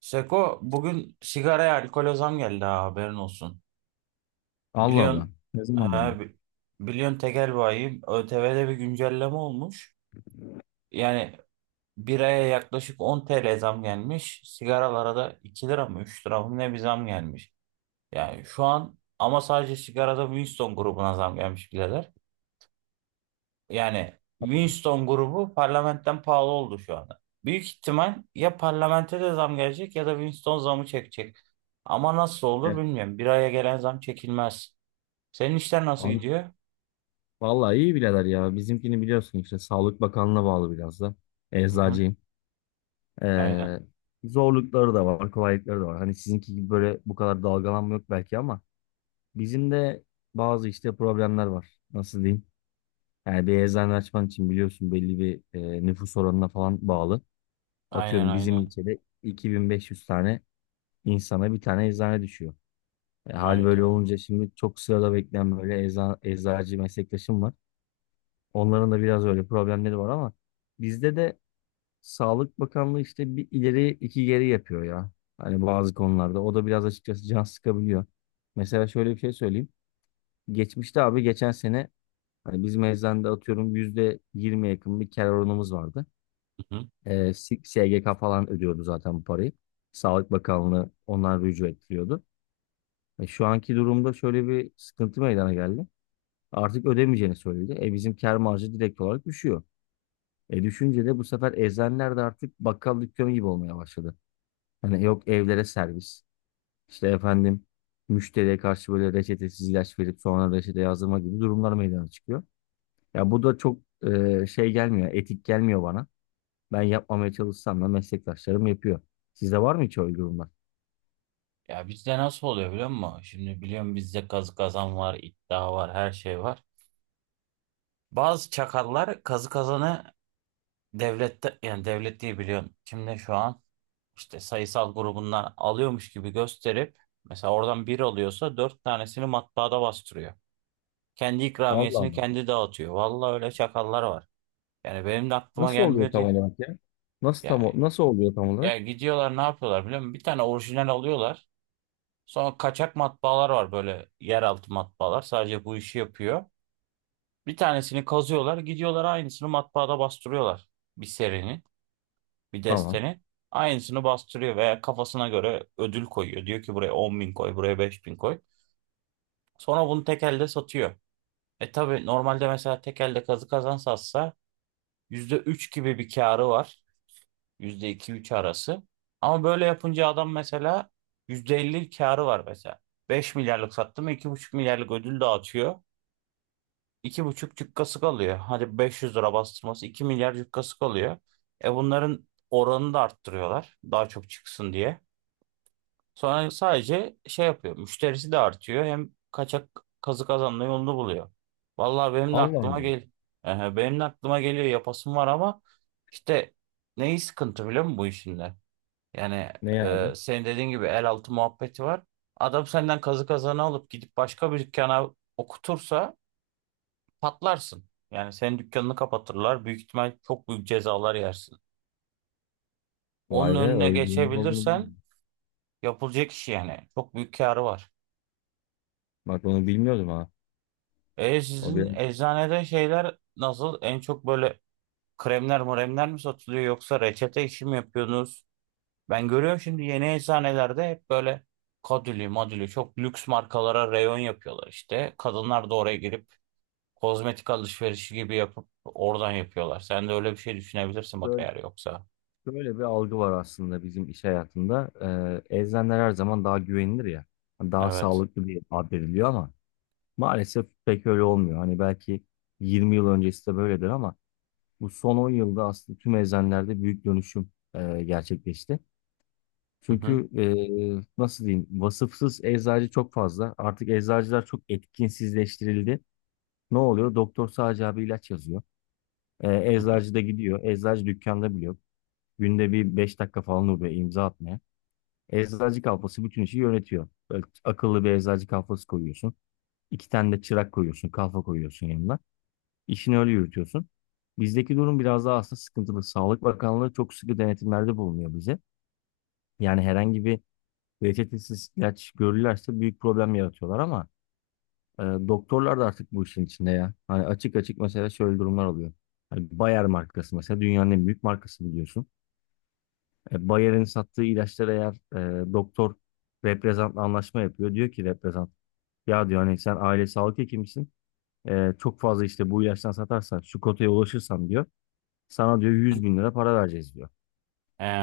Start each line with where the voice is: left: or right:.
right: Seko bugün sigaraya alkole zam geldi ha haberin olsun.
left: Allah Allah.
right: Biliyorsun
left: Ne zaman
right: ha,
left: geldin?
right: bi- biliyorsun tekel bayim ÖTV'de bir güncelleme olmuş. Yani biraya yaklaşık 10 TL zam gelmiş. Sigaralara da 2 lira mı 3 lira mı ne bir zam gelmiş. Yani şu an ama sadece sigarada Winston grubuna zam gelmiş birader. Yani Winston grubu parlamentten pahalı oldu şu anda. Büyük ihtimal ya parlamente de zam gelecek ya da Winston zamı çekecek. Ama nasıl olur
left: E,
right: bilmiyorum. Bir aya gelen zam çekilmez. Senin işler nasıl
left: Abi
right: gidiyor?
left: vallahi iyi birader ya. Bizimkini biliyorsun işte Sağlık Bakanlığı'na bağlı biraz da.
right: Hı hı.
left: Eczacıyım.
right: Aynen.
left: Ee, zorlukları da var, kolaylıkları da var. Hani sizinki gibi böyle bu kadar dalgalanma yok belki ama bizim de bazı işte problemler var. Nasıl diyeyim? Yani bir eczane açman için biliyorsun belli bir nüfus oranına falan bağlı.
right: Aynen
left: Atıyorum bizim
right: aynen.
left: ilçede 2500 tane insana bir tane eczane düşüyor. Hal böyle
right: Hayda.
left: olunca şimdi çok sırada bekleyen böyle eczacı meslektaşım var. Onların da biraz öyle problemleri var ama bizde de Sağlık Bakanlığı işte bir ileri iki geri yapıyor ya. Hani bazı konularda. O da biraz açıkçası can sıkabiliyor. Mesela şöyle bir şey söyleyeyim. Geçmişte abi, geçen sene hani biz eczanede atıyorum %20 yakın bir kar oranımız vardı.
right: Hı hı.
left: SGK falan ödüyordu zaten bu parayı. Sağlık Bakanlığı ondan rücu ettiriyordu. Şu anki durumda şöyle bir sıkıntı meydana geldi. Artık ödemeyeceğini söyledi. Bizim kar marjı direkt olarak düşüyor. Düşünce de bu sefer eczaneler de artık bakkal dükkanı gibi olmaya başladı. Hani, yok evlere servis, işte efendim, müşteriye karşı böyle reçetesiz ilaç verip sonra reçete yazdırma gibi durumlar meydana çıkıyor. Ya bu da çok şey gelmiyor, etik gelmiyor bana. Ben yapmamaya çalışsam da meslektaşlarım yapıyor. Sizde var mı hiç öyle durumlar?
right: Ya bizde nasıl oluyor biliyor musun? Şimdi biliyorum bizde kazı kazan var, iddia var, her şey var. Bazı çakallar kazı kazanı devlette yani devlet diye biliyorum. Kimde şu an? İşte sayısal grubundan alıyormuş gibi gösterip mesela oradan bir alıyorsa dört tanesini matbaada bastırıyor. Kendi
left: Allah
right: ikramiyesini
left: Allah.
right: kendi dağıtıyor. Vallahi öyle çakallar var. Yani benim de aklıma
left: Nasıl oluyor
right: gelmiyor
left: tam
right: diye.
left: olarak ya?
right: Ya,
left: Nasıl oluyor tam olarak?
right: ya, gidiyorlar ne yapıyorlar biliyor musun? Bir tane orijinal alıyorlar. Sonra kaçak matbaalar var, böyle yeraltı matbaalar. Sadece bu işi yapıyor. Bir tanesini kazıyorlar, gidiyorlar aynısını matbaada bastırıyorlar, bir serinin, bir
left: Tamam.
right: desteni. Aynısını bastırıyor veya kafasına göre ödül koyuyor. Diyor ki buraya 10.000 koy, buraya 5.000 koy. Sonra bunu tek elde satıyor. E tabii normalde mesela tek elde kazı kazan satsa %3 gibi bir karı var. Yüzde iki üç arası. Ama böyle yapınca adam mesela %50 karı var mesela. 5 milyarlık sattı mı 2,5 milyarlık ödül dağıtıyor. İki buçuk cükkası kalıyor. Hadi 500 lira bastırması, 2 milyar cükkası kalıyor. E bunların oranını da arttırıyorlar. Daha çok çıksın diye. Sonra sadece şey yapıyor. Müşterisi de artıyor. Hem kaçak kazık kazanma yolunu buluyor. Vallahi benim de
left: Allah
right: aklıma
left: Allah.
right: gel. Ehe, benim de aklıma geliyor, yapasım var ama işte neyi sıkıntı biliyor musun bu işinde? Yani
left: Ne ya abi?
right: senin dediğin gibi el altı muhabbeti var. Adam senden kazı kazanı alıp gidip başka bir dükkana okutursa patlarsın. Yani senin dükkanını kapatırlar. Büyük ihtimal çok büyük cezalar yersin. Onun
left: Vay be,
right: önüne
left: öyle durumda olduğunu
right: geçebilirsen
left: bilmiyorum.
right: yapılacak iş yani. Çok büyük karı var.
left: Bak onu bilmiyordum ha.
right: E
left: O
right: sizin
left: benim
right: eczanede şeyler nasıl? En çok böyle kremler mremler mi satılıyor, yoksa reçete işi mi yapıyorsunuz? Ben görüyorum, şimdi yeni eczanelerde hep böyle kadülü madülü çok lüks markalara reyon yapıyorlar işte. Kadınlar da oraya girip kozmetik alışverişi gibi yapıp oradan yapıyorlar. Sen de öyle bir şey düşünebilirsin bak, eğer yoksa.
left: Böyle bir algı var aslında bizim iş hayatında. Eczaneler her zaman daha güvenilir ya. Hani daha
right: Evet.
left: sağlıklı bir ad veriliyor ama maalesef pek öyle olmuyor. Hani belki 20 yıl öncesi de böyledir ama bu son 10 yılda aslında tüm eczanelerde büyük dönüşüm gerçekleşti.
right: Hı hı.
left: Çünkü nasıl diyeyim, vasıfsız eczacı çok fazla. Artık eczacılar çok etkinsizleştirildi. Ne oluyor? Doktor sadece abi ilaç yazıyor.
right: Hı hı.
left: Eczacı da gidiyor. Eczacı dükkanda bile yok. Günde bir 5 dakika falan oluyor imza atmaya. Eczacı kafası bütün işi yönetiyor. Böyle akıllı bir eczacı kafası koyuyorsun. İki tane de çırak koyuyorsun, kafa koyuyorsun yanına. İşini öyle yürütüyorsun. Bizdeki durum biraz daha aslında sıkıntılı. Sağlık Bakanlığı çok sıkı denetimlerde bulunuyor bize. Yani herhangi bir reçetesiz ilaç görürlerse büyük problem yaratıyorlar ama doktorlar da artık bu işin içinde ya. Hani açık açık mesela şöyle durumlar oluyor. Hani Bayer markası mesela dünyanın en büyük markası, biliyorsun. Bayer'in sattığı ilaçlar eğer, doktor reprezentla anlaşma yapıyor. Diyor ki reprezent, ya diyor, hani sen aile sağlık hekimisin. Çok fazla işte bu ilaçtan satarsan, şu kotaya ulaşırsan diyor. Sana diyor
right: Hı.
left: 100 bin lira para vereceğiz diyor.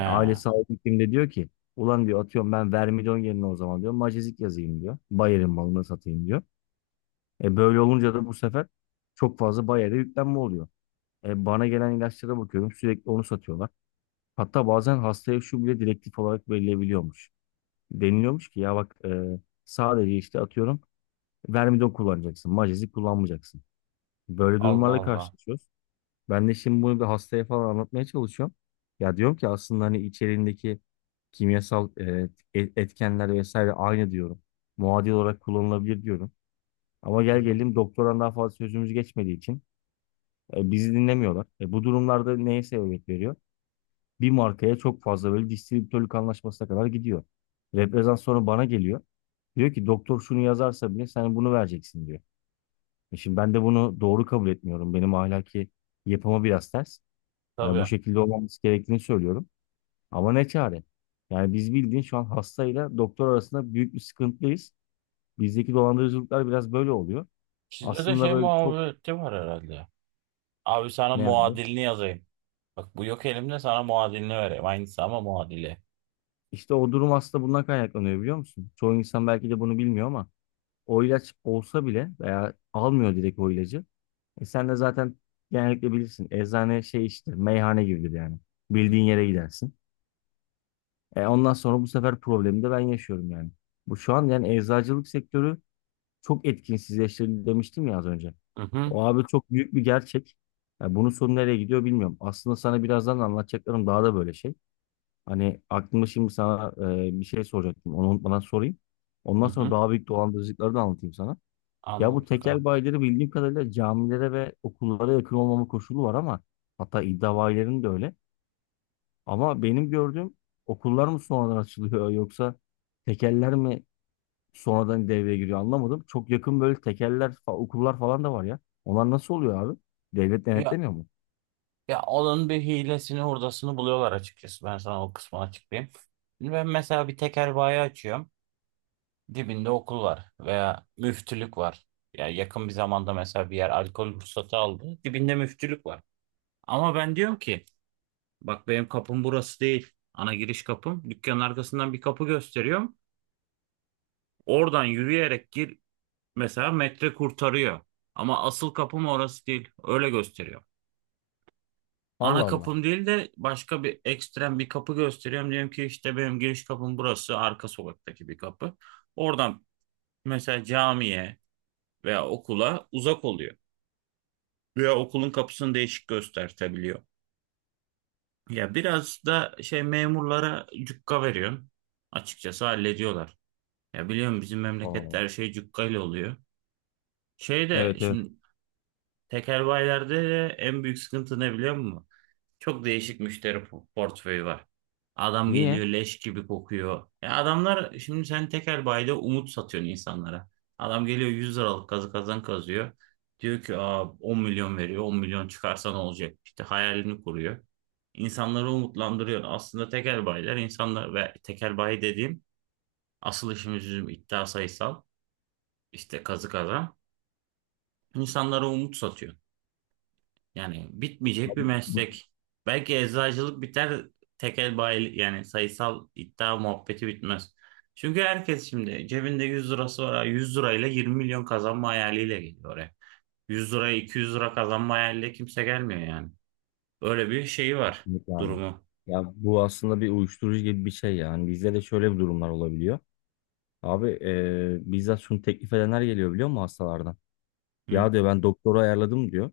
left: Aile sağlık hekim de diyor ki ulan diyor, atıyorum, ben vermidon yerine o zaman diyor macezik yazayım diyor. Bayer'in malını satayım diyor. Böyle olunca da bu sefer çok fazla Bayer'e yüklenme oluyor. Bana gelen ilaçlara bakıyorum, sürekli onu satıyorlar. Hatta bazen hastaya şu bile direktif olarak verilebiliyormuş. Deniliyormuş ki ya bak, sadece işte atıyorum vermidon kullanacaksın, macezik kullanmayacaksın. Böyle
right: Allah
left: durumlarla
right: Allah.
left: karşılaşıyoruz. Ben de şimdi bunu bir hastaya falan anlatmaya çalışıyorum. Ya diyorum ki aslında hani içeriğindeki kimyasal etkenler vesaire aynı diyorum. Muadil olarak kullanılabilir diyorum. Ama
right: Hı
left: gel
right: hı.
left: gelelim, doktoran daha fazla sözümüz geçmediği için bizi dinlemiyorlar. Bu durumlarda neye sebebiyet veriyor? Bir markaya çok fazla böyle distribütörlük anlaşmasına kadar gidiyor. Reprezent sonra bana geliyor. Diyor ki doktor şunu yazarsa bile sen bunu vereceksin diyor. Şimdi ben de bunu doğru kabul etmiyorum. Benim ahlaki yapıma biraz ters. Hani bu
right: Tabii.
left: şekilde olmaması gerektiğini söylüyorum. Ama ne çare? Yani biz, bildiğin, şu an hastayla doktor arasında büyük bir sıkıntıdayız. Bizdeki dolandırıcılıklar biraz böyle oluyor.
right: Sizde de
left: Aslında
right: şey
left: böyle çok,
right: muhabbeti var herhalde. Abi sana
left: nerede?
right: muadilini yazayım. Bak bu yok elimde, sana muadilini vereyim. Aynısı ama muadili.
left: İşte o durum aslında bundan kaynaklanıyor, biliyor musun? Çoğu insan belki de bunu bilmiyor ama o ilaç olsa bile veya almıyor direkt o ilacı. Sen de zaten genellikle bilirsin. Eczane, şey, işte, meyhane gibidir yani. Bildiğin yere gidersin. Ondan sonra bu sefer problemi de ben yaşıyorum yani. Bu şu an yani eczacılık sektörü çok etkinsizleştirildi demiştim ya az önce.
right: Hı hı.
left: O abi çok büyük bir gerçek. Ya bunun sonu nereye gidiyor bilmiyorum. Aslında sana birazdan anlatacaklarım daha da böyle şey. Hani aklımda şimdi sana bir şey soracaktım. Onu unutmadan sorayım.
right: Hı
left: Ondan sonra
right: hı.
left: daha büyük dolandırıcılıkları da anlatayım sana. Ya bu
right: Anlat
left: tekel
right: bakalım.
left: bayileri bildiğim kadarıyla camilere ve okullara yakın olmama koşulu var ama, hatta iddia bayilerinin de öyle. Ama benim gördüğüm, okullar mı sonradan açılıyor yoksa tekeller mi sonradan devreye giriyor anlamadım. Çok yakın böyle tekeller, okullar falan da var ya. Onlar nasıl oluyor abi? Devlet
right: Ya
left: denetlemiyor mu?
right: ya onun bir hilesini hurdasını buluyorlar açıkçası. Ben sana o kısmını açıklayayım. Şimdi ben mesela bir tekel bayi açıyorum. Dibinde okul var veya müftülük var. Ya yakın bir zamanda mesela bir yer alkol ruhsatı aldı. Dibinde müftülük var. Ama ben diyorum ki bak benim kapım burası değil. Ana giriş kapım. Dükkanın arkasından bir kapı gösteriyorum. Oradan yürüyerek gir. Mesela metre kurtarıyor. Ama asıl kapım orası değil. Öyle gösteriyor.
left: Allah
right: Ana
left: Allah.
right: kapım değil de başka bir ekstrem bir kapı gösteriyorum. Diyorum ki işte benim giriş kapım burası. Arka sokaktaki bir kapı. Oradan mesela camiye veya okula uzak oluyor. Veya okulun kapısını değişik göstertebiliyor. Ya biraz da şey, memurlara cukka veriyorum. Açıkçası hallediyorlar. Ya biliyorum, bizim
left: Aa,
right: memlekette her şey cukka ile oluyor. Şey de
left: evet, evet.
right: şimdi, tekerbaylerde de en büyük sıkıntı ne biliyor musun? Çok değişik müşteri portföyü var. Adam
left: Niye?
right: geliyor, leş gibi kokuyor. Ya adamlar, şimdi sen tekel bayda umut satıyorsun insanlara. Adam geliyor 100 liralık kazı kazan kazıyor. Diyor ki Aa, 10 milyon veriyor. 10 milyon çıkarsa ne olacak? İşte hayalini kuruyor. İnsanları umutlandırıyor. Aslında tekel bayiler, insanlar ve tekel bayi dediğim, asıl işimiz bizim iddia sayısal işte kazı kazan. İnsanlara umut satıyor. Yani bitmeyecek bir
left: Bu-
right: meslek. Belki eczacılık biter, tekel bayi yani sayısal iddia muhabbeti bitmez. Çünkü herkes şimdi cebinde 100 lirası var. 100 lirayla 20 milyon kazanma hayaliyle geliyor oraya. 100 liraya 200 lira kazanma hayaliyle kimse gelmiyor yani. Öyle bir şeyi var
left: Kesinlikle abi.
right: durumu.
left: Ya bu aslında bir uyuşturucu gibi bir şey yani. Bizde de şöyle bir durumlar olabiliyor. Abi, bizzat şunu teklif edenler geliyor, biliyor musun, hastalardan?
right: Hı,
left: Ya diyor, ben doktoru ayarladım diyor.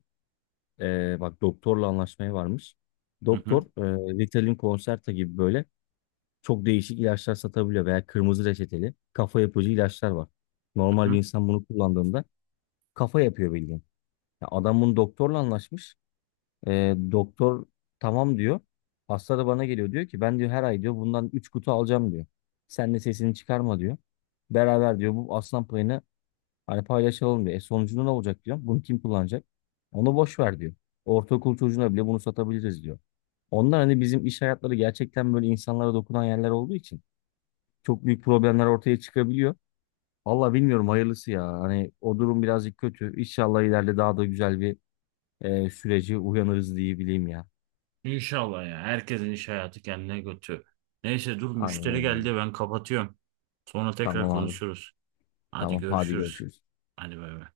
left: Bak, doktorla anlaşmaya varmış.
right: hı, hı,
left: Doktor, Ritalin Concerta gibi böyle çok değişik ilaçlar satabiliyor veya kırmızı reçeteli kafa yapıcı ilaçlar var. Normal bir
right: hı.
left: insan bunu kullandığında kafa yapıyor, bildiğin. Ya adam bunu doktorla anlaşmış. Doktor tamam diyor. Hasta da bana geliyor, diyor ki ben diyor her ay diyor bundan 3 kutu alacağım diyor. Sen de sesini çıkarma diyor. Beraber diyor bu aslan payını hani paylaşalım diyor. Sonucunda ne olacak diyor. Bunu kim kullanacak? Onu boş ver diyor. Ortaokul çocuğuna bile bunu satabiliriz diyor. Ondan hani bizim iş hayatları gerçekten böyle insanlara dokunan yerler olduğu için çok büyük problemler ortaya çıkabiliyor. Valla bilmiyorum, hayırlısı ya. Hani o durum birazcık kötü. İnşallah ileride daha da güzel bir sürece uyanırız diye bileyim ya.
right: İnşallah ya. Herkesin iş hayatı kendine götü. Neyse dur,
left: Aynen
right: müşteri
left: öyle abi.
right: geldi, ben kapatıyorum. Sonra tekrar
left: Tamam abi.
right: konuşuruz. Hadi
left: Tamam, hadi
right: görüşürüz.
left: görüşürüz.
right: Hadi bay bay.